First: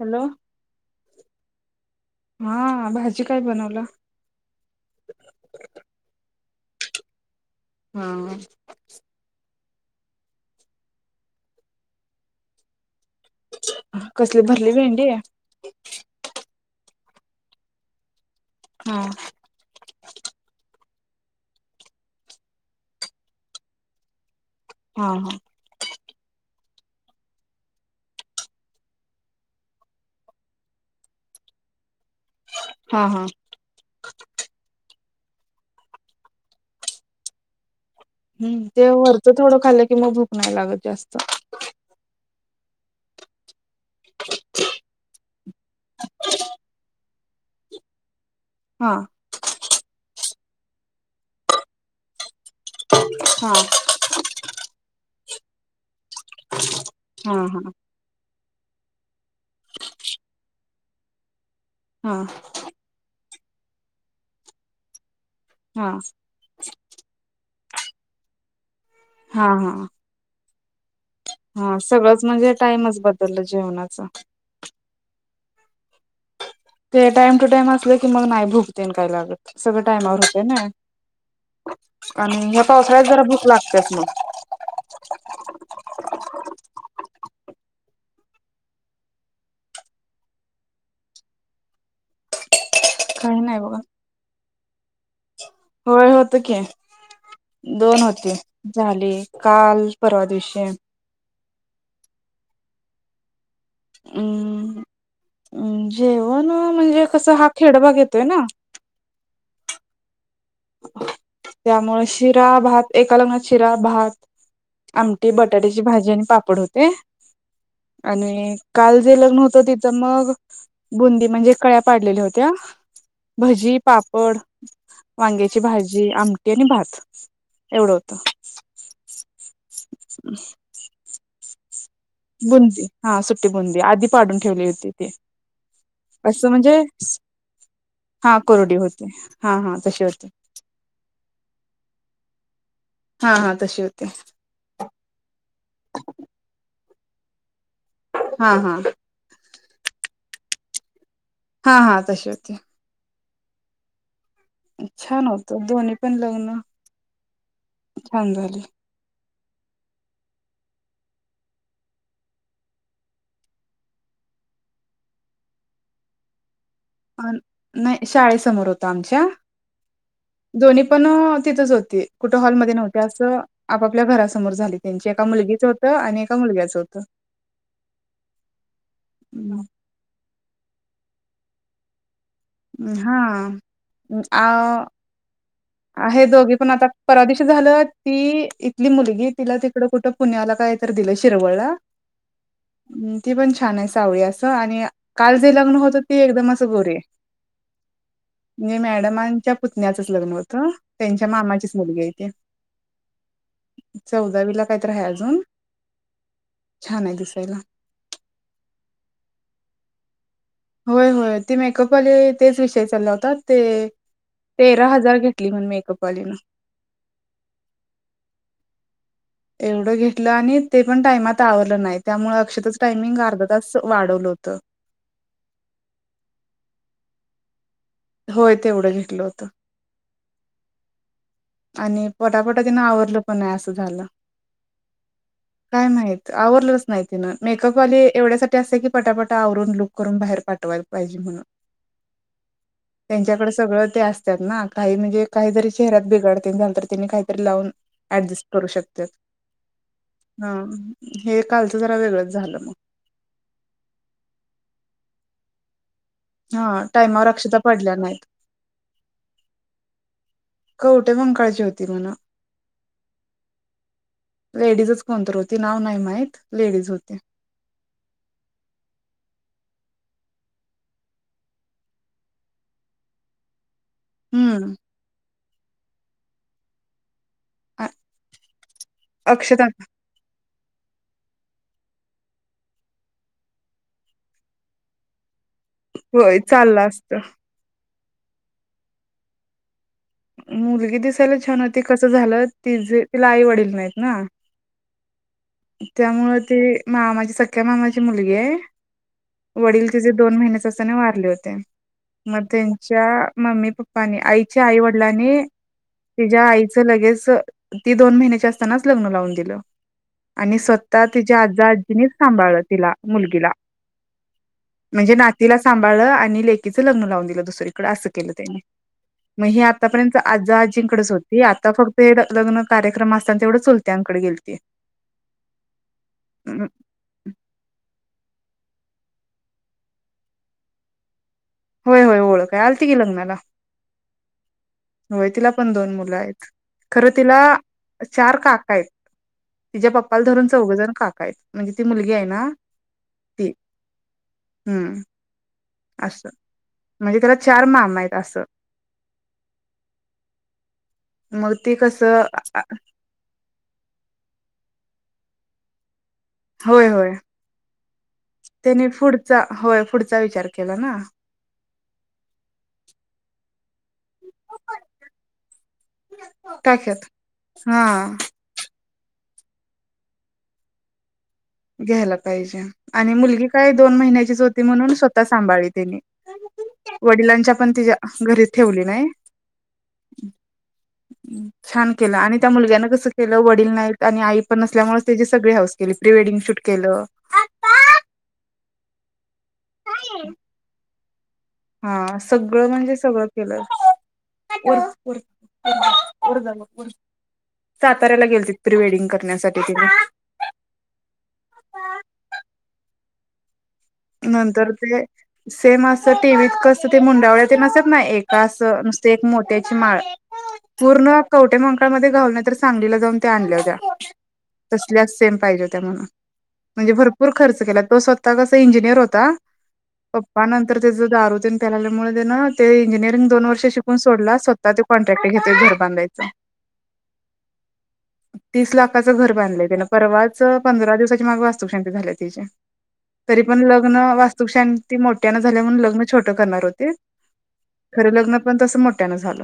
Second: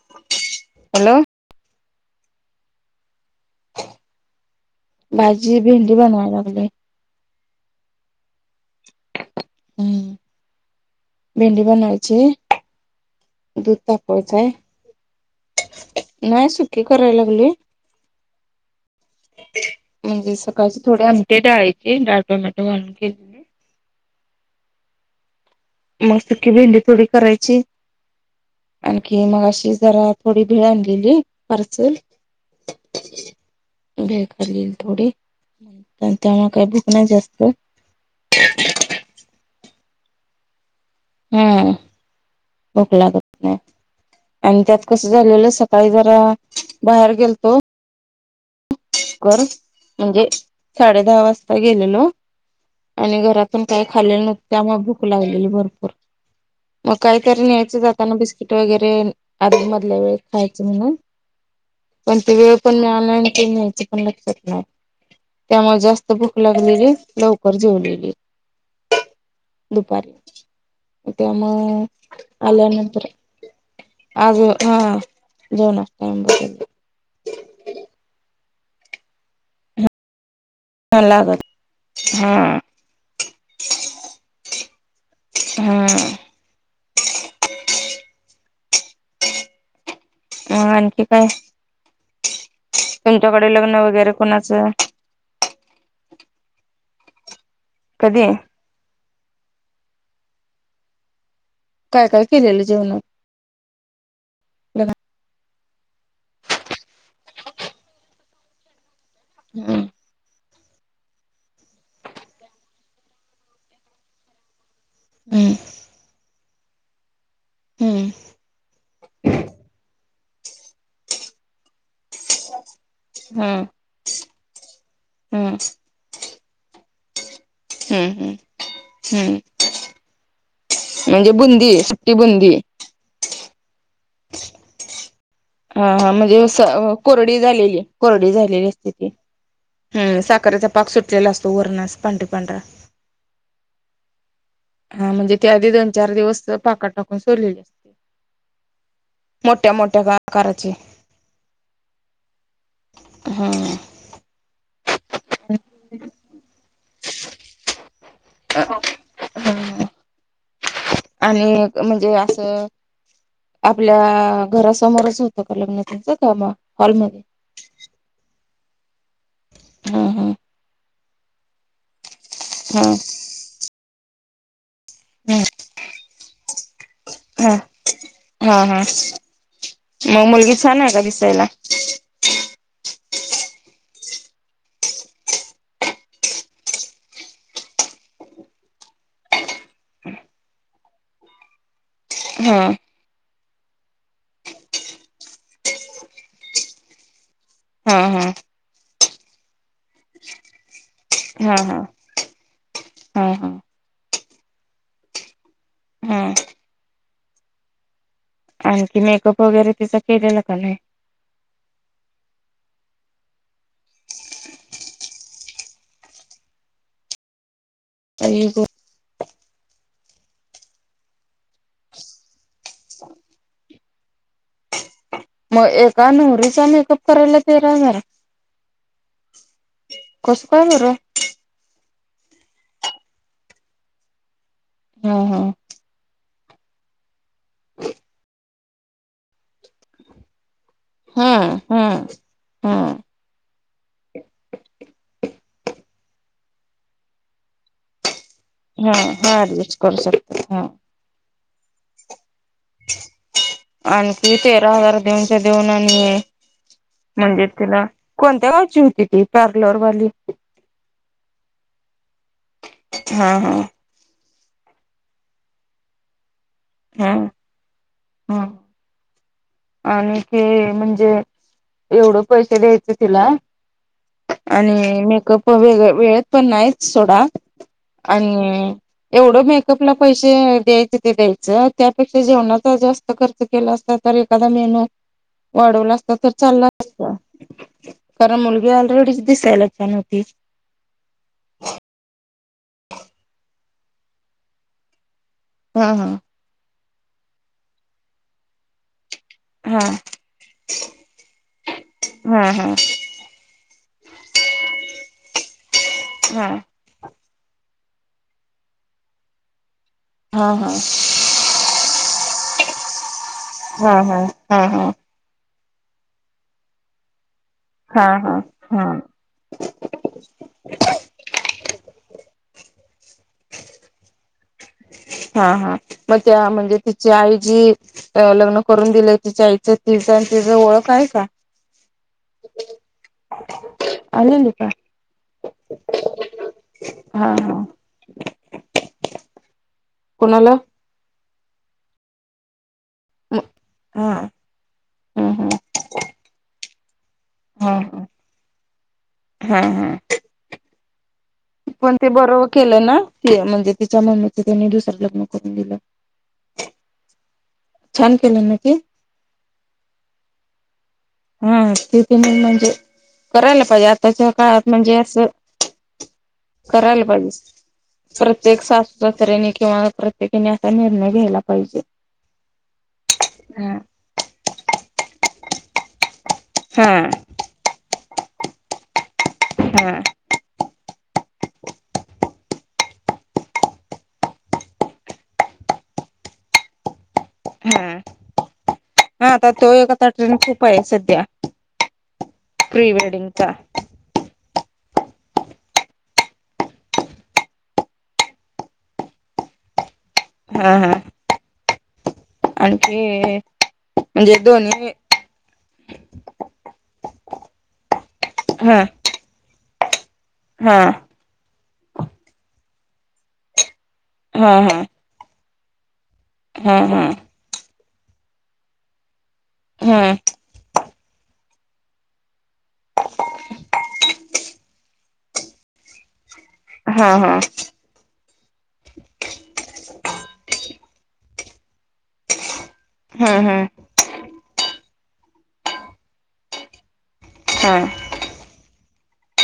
Hello hello हा भाजी काय बनवला भाजी भेंडी बनवाय लागलोय हा हम्म भेंडी बनावायची आहे. कसली भरली भेंडी नाही सुकी करायला लागले. हा म्हणजे सकाळची थोडी आमटी आहे, डाळीची डाळ टोमॅटो घालून केले हा हा मस्तपैकी भेंडी थोडी करायची. आणखी मग अशी जरा थोडी भेळ आणलेली पार्सल, हा हा भेळ खाल्ली थोडी त्यामुळे काही भुक नाही जास्त हम्म ते वरचं थोडं खाल्लं कि, मग भूक नाही लागत जास्त हा भूक लागत नाही. आणि त्यात कसं झालेलं सकाळी जरा बाहेर गेल हा कर म्हणजे साडे दहा वाजता गेलेलो आणि हा घरातून काय खाल्ले नव्हते त्यामुळे भूक लागलेली भरपूर मग हा काहीतरी हा न्यायचं जात त्यांना बिस्किट वगैरे आदल्या मधल्या वेळेत खायचं म्हणून, हा पण ते वेळ वेळ पण मिळाला नाही आणि ते न्यायचं पण लक्षात नाही त्यामुळे हा जास्त भुक लागलेली लवकर जेवलेली हा हा दुपारी हा त्यामुळे सगळंच म्हणजे टाइमच आल्यानंतर बदललं जेवणाच आज हा जेवणार [inaudible] ते टाईम टू टाईम असले की मग नाय भुक तेन काही लागतं सगळं टाईमावर होते ना लागत हा आणि ह्या पावसाळ्यात जरा भूक लागत्याच मग हम्म अ आणखी काय काही तुमच्याकडे नाही लग्न बघा वगैरे कुणाचं होय होतं की दोन कधी होती झाले, काल परवा दिवशी काय काय केलेलं जेवणात? हम्म लग्नात हम्म जेवण अ म्हंजे, कसंय हा खेडभाग येतोय ना! हा. त्यामुळे शिरा, भात एका लग्नात शिरा, भात आमटी, हम्म बटाट्याची भाजी आणि पापड होते. हम्म आणि काल जे लग्न होत तिथं मग बुंदी म्हणजे कळ्या पाडलेल्या होत्या हम्म भजी, पापड हम्म वांग्याची भाजी, आमटी आण भात एवढं होत. हम्म हम्म हम्म [inaudible] म्हणजे बुंदी, सुट्टी बुंदी? हा सुट्टी बुंदी आधी पाडून ठेवली होती ते. हा हा म्हणजे उसळ अ कोरडी झालेली, कोरडी हा झालेली असते होती ती हा हा तशी हम्म होती साखरेचा पा पाक सुटलेला असतो वरण असं पांढर पांढरा. हा हा तशी होती. हा म्हणजे ते आधी दोन चार दिवस पाकात टाकून सोडलेली असते. हा हा. मोठ्या मोठ्या [unintelligible] काराची. हा हा तशी होती. हम्म. छान होत दोन्ही पण लग्न छान झाले. हम्म हम्म. आणि एक म्हणजे असं आपल्या अ घरासमोरच होतं का लग्नं तीचं? का म हॉलमध्ये म नाय शाळेसमोर होत आमच्या हा हा. दोन्ही पण अ तिथंच होती कुठं हॉलमध्येध्ये नव्हते, हा. असं आपापल्या घरासमोर झालीत. त्यांची एका मुलगीच होतं आणि एका मुलग्याचं होतं. हा हा हा मग मुलगी छान आहे का दिसायला? हां आ [inaudible] आहे दोघी पण आता परवादिवशी झालं ती इथली मुलगी तिला तिकडं कुठं पुण्याला काय तर दिलं शिरवळला. हा. ती पण छान आहे सावळी असं आणि काल जे लग्न होतं ती एकदम असं गोरी आहे. हां हां. नी मॅडमांच्या पुतण्याचच लग्न होतं त्यांच्या हा मामाचीच हा मुलगी आहे ती. हा हा. चौदावीला काय तर आहे अजून. हा. छान आहे दिसायला. आणखी मेकअप वगैरे तिचा केलेलं का नाही. होय होय ती मेकअपवाले तेच विषय चालला होता ते तेरा हजार घेत ती पण मेकअप वाली न आई ग. एवढं घेतलं आणि ते पण टाइमात आवरल नाही, त्यामुळे अक्षताःचं टायमिंग अर्धा तास वाढवलं होतं. मग एका नवरीचा मेकअप करायला तेरा हजार? होय, तेवढं घेतलं होतं. कसं काय बरं? आणि पटापटा तिनं आवरलं पण नाही, असं झालं. हम हम. काय माहित आवरलंच नाही तिनं, मेकअपवाली एवढ्यासाठी ते असं की पटापटा आवरून, लुक करून बाहेर पाठवाल. हम हम् हम्. त्यांच्याकडे सगळं ते असतात ना, काही म्हणजे काहीतरी चेहरात बिघड तेन झालं तर, काहीतरी लावून ऍडजेस्ट हा हा, ऍडजेस्ट करू शकतात. हा. हे कालचं जरा, वेगळंच झालं. आणखी तेरा हजार देऊनच्या देऊन आणि हा, टाइम म्हणजे तिला, कोणत्या गावची होती ती पार्लरवाली? कवठे म्हंकाळची, होती म्हणं. हा हा. लेडीजच कोणतर होती. नाव नाही माहित, लेडीज हा होती. हा आणि ते म्हणजे एवढं पैसे द्यायचे तिला, हम्म आणि मेकअप, वेग वेळेतपण नाहीच सोडा. अ आणि एवढं अक्षता मेकअप ला पैसे द्यायचे ते द्यायचं. त्यापेक्षा जेवणाचा जास्त खर्च केला असता तर, एखादा मेनू वाढवला असता, तर होय चालला चाललं असतं. असत खरं मुलगी ऑलरेडीच, दिसायला छान होती. मुलगी दिसायला छान होती. कसं झालं, तिजं तिला आई वडील नाहीत ना हा हा. त्यामुळं ती मामाची, सख्या मामाची मुलगी आहे. हा वडील तिचे, दोन महिन्याचे असताना वारले होते. हा मग त्यांच्या मम्मी पप्पांनी, आईच्या आई वडिलांनी तिच्या हा आईचं ते लगेच. ती दोन महिन्याची असताना, लग्न लावून दिलं हा आणि हा स्वतः तिच्या आजा आजीनीच, सांभाळलं तिला मुलगीला. हा हा हा हा. म्हणजे नातीला सांभाळलं आणि लेकीच लग्न लावून दिलं दुसरीकडं हा असं केलं हा त्यांनी. हा मग हे आत आतापर्यंत आजा आजींकडेच होती. आता फक्त हे लग्न कार्यक्रम असताना, तेवढं चुलत्यांकडे गेलती. हा हा. मग त्या म्हणजे ति ची आईची, लग्न करून दिले तिच्या आईचं तिचं आणि तिझं ओळख आहे का? होय होय, ओळख आहे. आलती की, लग्नाला. आलेली का? होय, तिला पण दोन मुलं आहेत. खरं हा तिला हा चार काका आहेत. तिच्या पप्पाला धरून, कुणाला चौघंजण काका आहेत. म्हणजे ती मुलगी आहे ना, ती. हा हम्. हम्म हम्म असं म्हणजे त्याला, चार मामा आहेत असं. हम् हम्. मग पण ते कसं बरोबर केलं ना? ती म्हणजे तिच्या मम्मीचं, त्यांनी दुसरं लग्न करून दिलं. होय होय. छान केलं ना ते त्यांनी पुढचा, होय. पुढचा विचार केला ना. हा, तिथं मी म्हणजे करायला पाहिजे, आताच्या काळात म्हणजे असं करायला टाक्यात पाहिजे. हा परत प्रत्येक सासू सासर्यांनी किंवा प्रत्येकीने असा निर्णय घ्यायला पाहिजे. घ्यायला पाहिजे आणि मुलगी काय हा दोन महिन्याचीच होती म्हणून स्वतः सांभाळली त्यांनी हा वडिलांच्या पण तिच्या घरी ठेवली नाही हा छान केल आणि त्या मुलग्यानं कसं केल वडील नाहीत आणि आई पण नसल्यामुळेच त्याची सगळी हाऊस केली प्री वेडिंग शुट केल हम् हा आता तो एक आता ट्रेन खूप आहे सध्या हा सगळं प्री म्हणजे सगळं वेडिंगचा केलं [unintelligible] साताऱ्याला गेलतीत प्री वेडिंग करण्यासाठी तेनी हा हा आण ते नंतर ते सेम असं टीव्हीत कस ते मुंडावळ्या तिन असतेत ना एक अस हा न ती एक मोठ्याची माळ हा पूर्ण कवठे मंकाळाळमध्ये घावले नाही तर सांगलीला जाऊन त्या आणल्या होत्या हा हा तसल्या सेम पाहिजे होत्या म्हणून हा म्हणजे हा भरपूर खर्च केला तो स्वतः कसा इंजिनियर होता हा बा नंतर त्याच दारू प्यायल्यामुळे ते इंजिनिअरिंग दोन वर्ष शिकून सोडला स्वतः ते कॉन्ट्रॅक्ट घेतो घर बांधायचं हा हा तीस लाखचं घर बांधलय त्यान परवाच पंधरा दिवसाच्या माग वास्तुक शांती झाली त्याची हा हा पण लग्न वास्तुक शांती मोठ्या न झाल्या म्हणून लग्न छोट्यान करणार होते हां खरं लग्न पण तस मोठ्यान झाल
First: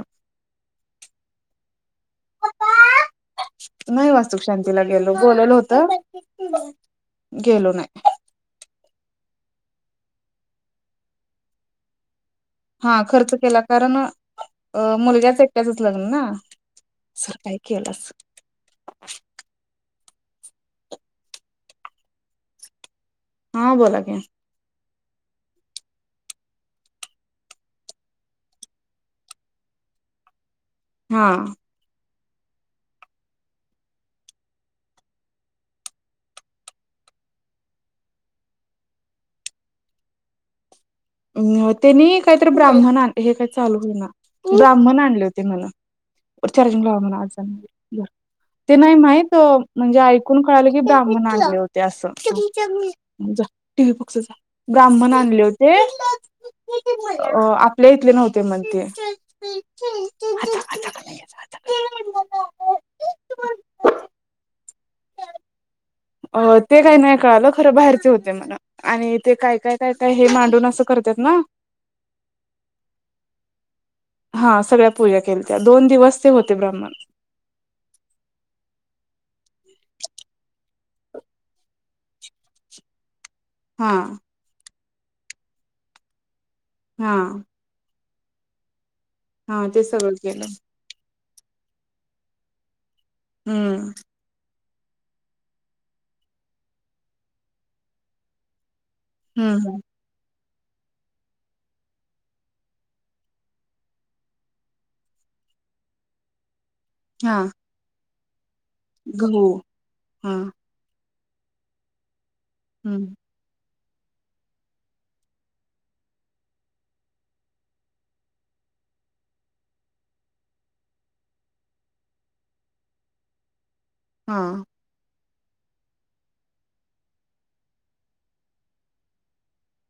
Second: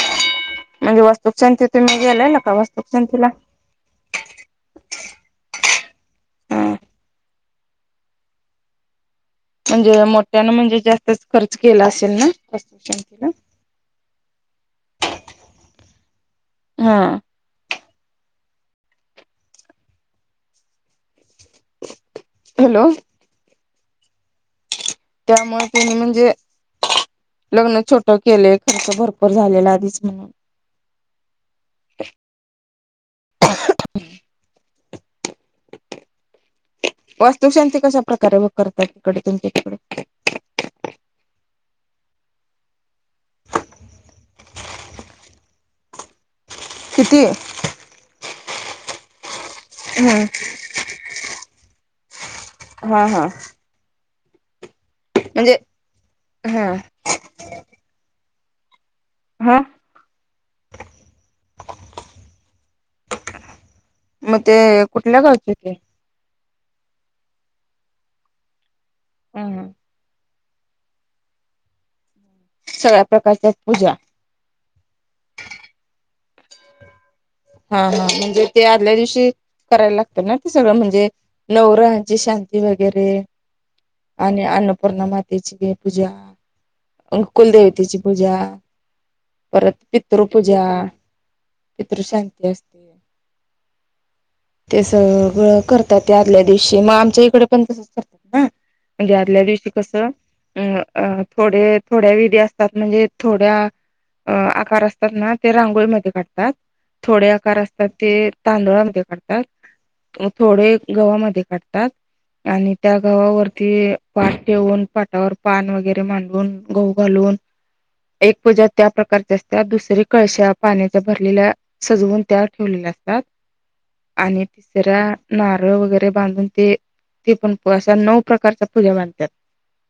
म्हणजे वास्तुक शांतीला तुम्ही गेल्याल काय वास्तुशांतीला नाही वास्तुक शांतीला गेलो बोलेल होत हा गेलो नाही म्हणजे मोठ्यान म्हणजे जास्तच खर्च केला असेल ना वस्तूक हा संतीला? खर्च केला कारण मुलग्याच एकट्याच लग्न ना हा सकाळी केलास हॅलो हा बोला की त्यामुळे त्यांनी म्हणजे लग्न छोट केले खर्च भरपूर झालेला आधीच म्हणून हा वास्तुकशांती कशा प्रकारे व करतात इकडे तुमच्या तिकडे अ तेनी काहीतरी ब्राह्मण हे काही चालू हो ना ब्राह्मण आणले होते म्हण येवढ चार्जिंग लावा म्हणव किती आजांना ते नाही माही म्हणजे हम्म ऐकून कळालं की ब्राह्मण आले होते अस हा हा टीव्ही बघजा ब्राह्मण आणले म्हणजे होते हा आपल्या इथले नव्हते मग ते हा आजा कडे घे जा मग ते कुठल्या गावचे ते अ ते काय नाही कळाल खर बाहेरचे होते म्हण आणि ते हा काय हा काय काय काय हे मांडून अस करतात ना सगळ्या प्रकारच्या पूजा हा सगळ्या पूजा केलंत्या, दोन दिवस ते होते ब्राह्मण. हा- हा म्हणजे ते आदल्या दिवशी करायला लागत ना, ते सगळं म्हणजे नवग्रहांची शांती वगैरे हा, आणि अन्नपूर्णा मातेची पूजा, हा अन् कुलदेवतेची पूजा. हा परत ते सगळं केलं पितृपूजा, पितृशांती असतीया. हम्म, ते सगळं करतात ते आदल्या दिवशी, मग आमच्या इकडे पण तसंच करतात ना. म्हणजे आदल्या दिवशी हम्म कसं अं, अं थोडेत- थोड्या विधी असतात, म्हणजे थोड्या अ आकार असतात ना, ते रांगोळीमध्ये काढतात. थोडे हा आकार असतात ते तांदूळामध्ये काढतात, गहू म हा थोडे गव्हामध्ये काढतात. तात आणि त्या हम्म गवव्हावरती पाट ठेवून, पाटावर पान वगैरे मांडून, गहू घालून एक पूजा त्या प्रकारच्या असत्या दुसरी कळश्या पाण्याच्या भरलेल्या सजवून त्यावर ठेवले लागतात, हा आणि जरा नारळ वगैरे बांधून ते ते पण अशा नऊ प्रकारच्या पूजा माडंत्यात.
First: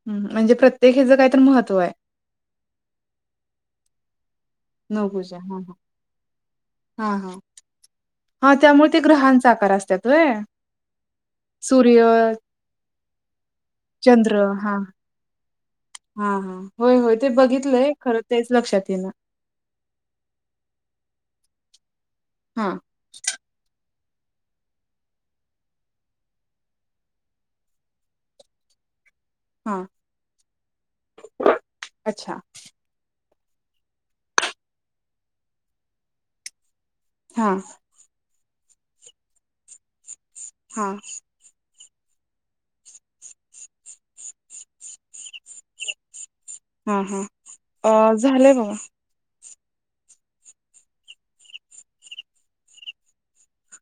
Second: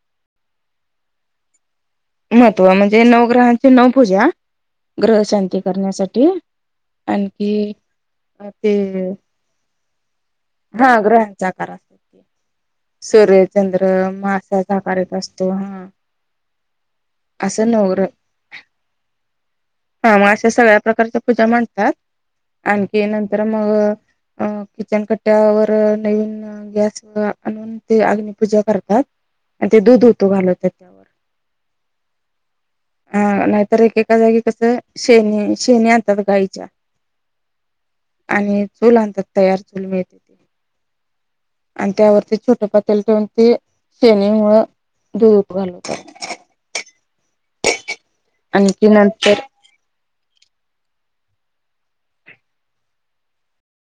हम्, म्हणजे प्रत्येक हेचं कायतरी महत्व आहे. महत्त्व म्हणजे नवग्रहांची नऊ पूजा, नवपूजा हा ग्रहशांती हा. करण्यासाठी हा हा आणखी अ हा ते त्यामुळे ग्रहांचा आकार असतात व्हय हा ग्रहांचा सूर्य आकारचा सूर्यचंद्र, चंद्र मासाचा हा. आकार येतं असतो, हा. हा -हा, होय- होय ते असं बघितलंय नवग्रह खरं तेच लक्षात येईना. हा मग अशा सगळ्या प्रकारच्या पूजा माडंतात हा आणखी नंतर मग अं अ किचन कट्ट्यावर नवीन गॅस आणून ते अग्निपूजा करतात. आणि ते हा दूध उतु घालवत त्यावर. अच्छा. हा नाहीतर एकेका जागी कसं, शेणी -शेणी आणतात गाईच्या हा, आणि चूल आणतात, तयार चूल मिळते ती. हा, आणि त्यावरती छोटे पातेलं ठेवून ते शेणी मुळं धुप घालवतात. हा -हा, अ झालंय बाबा. आणखी नंतर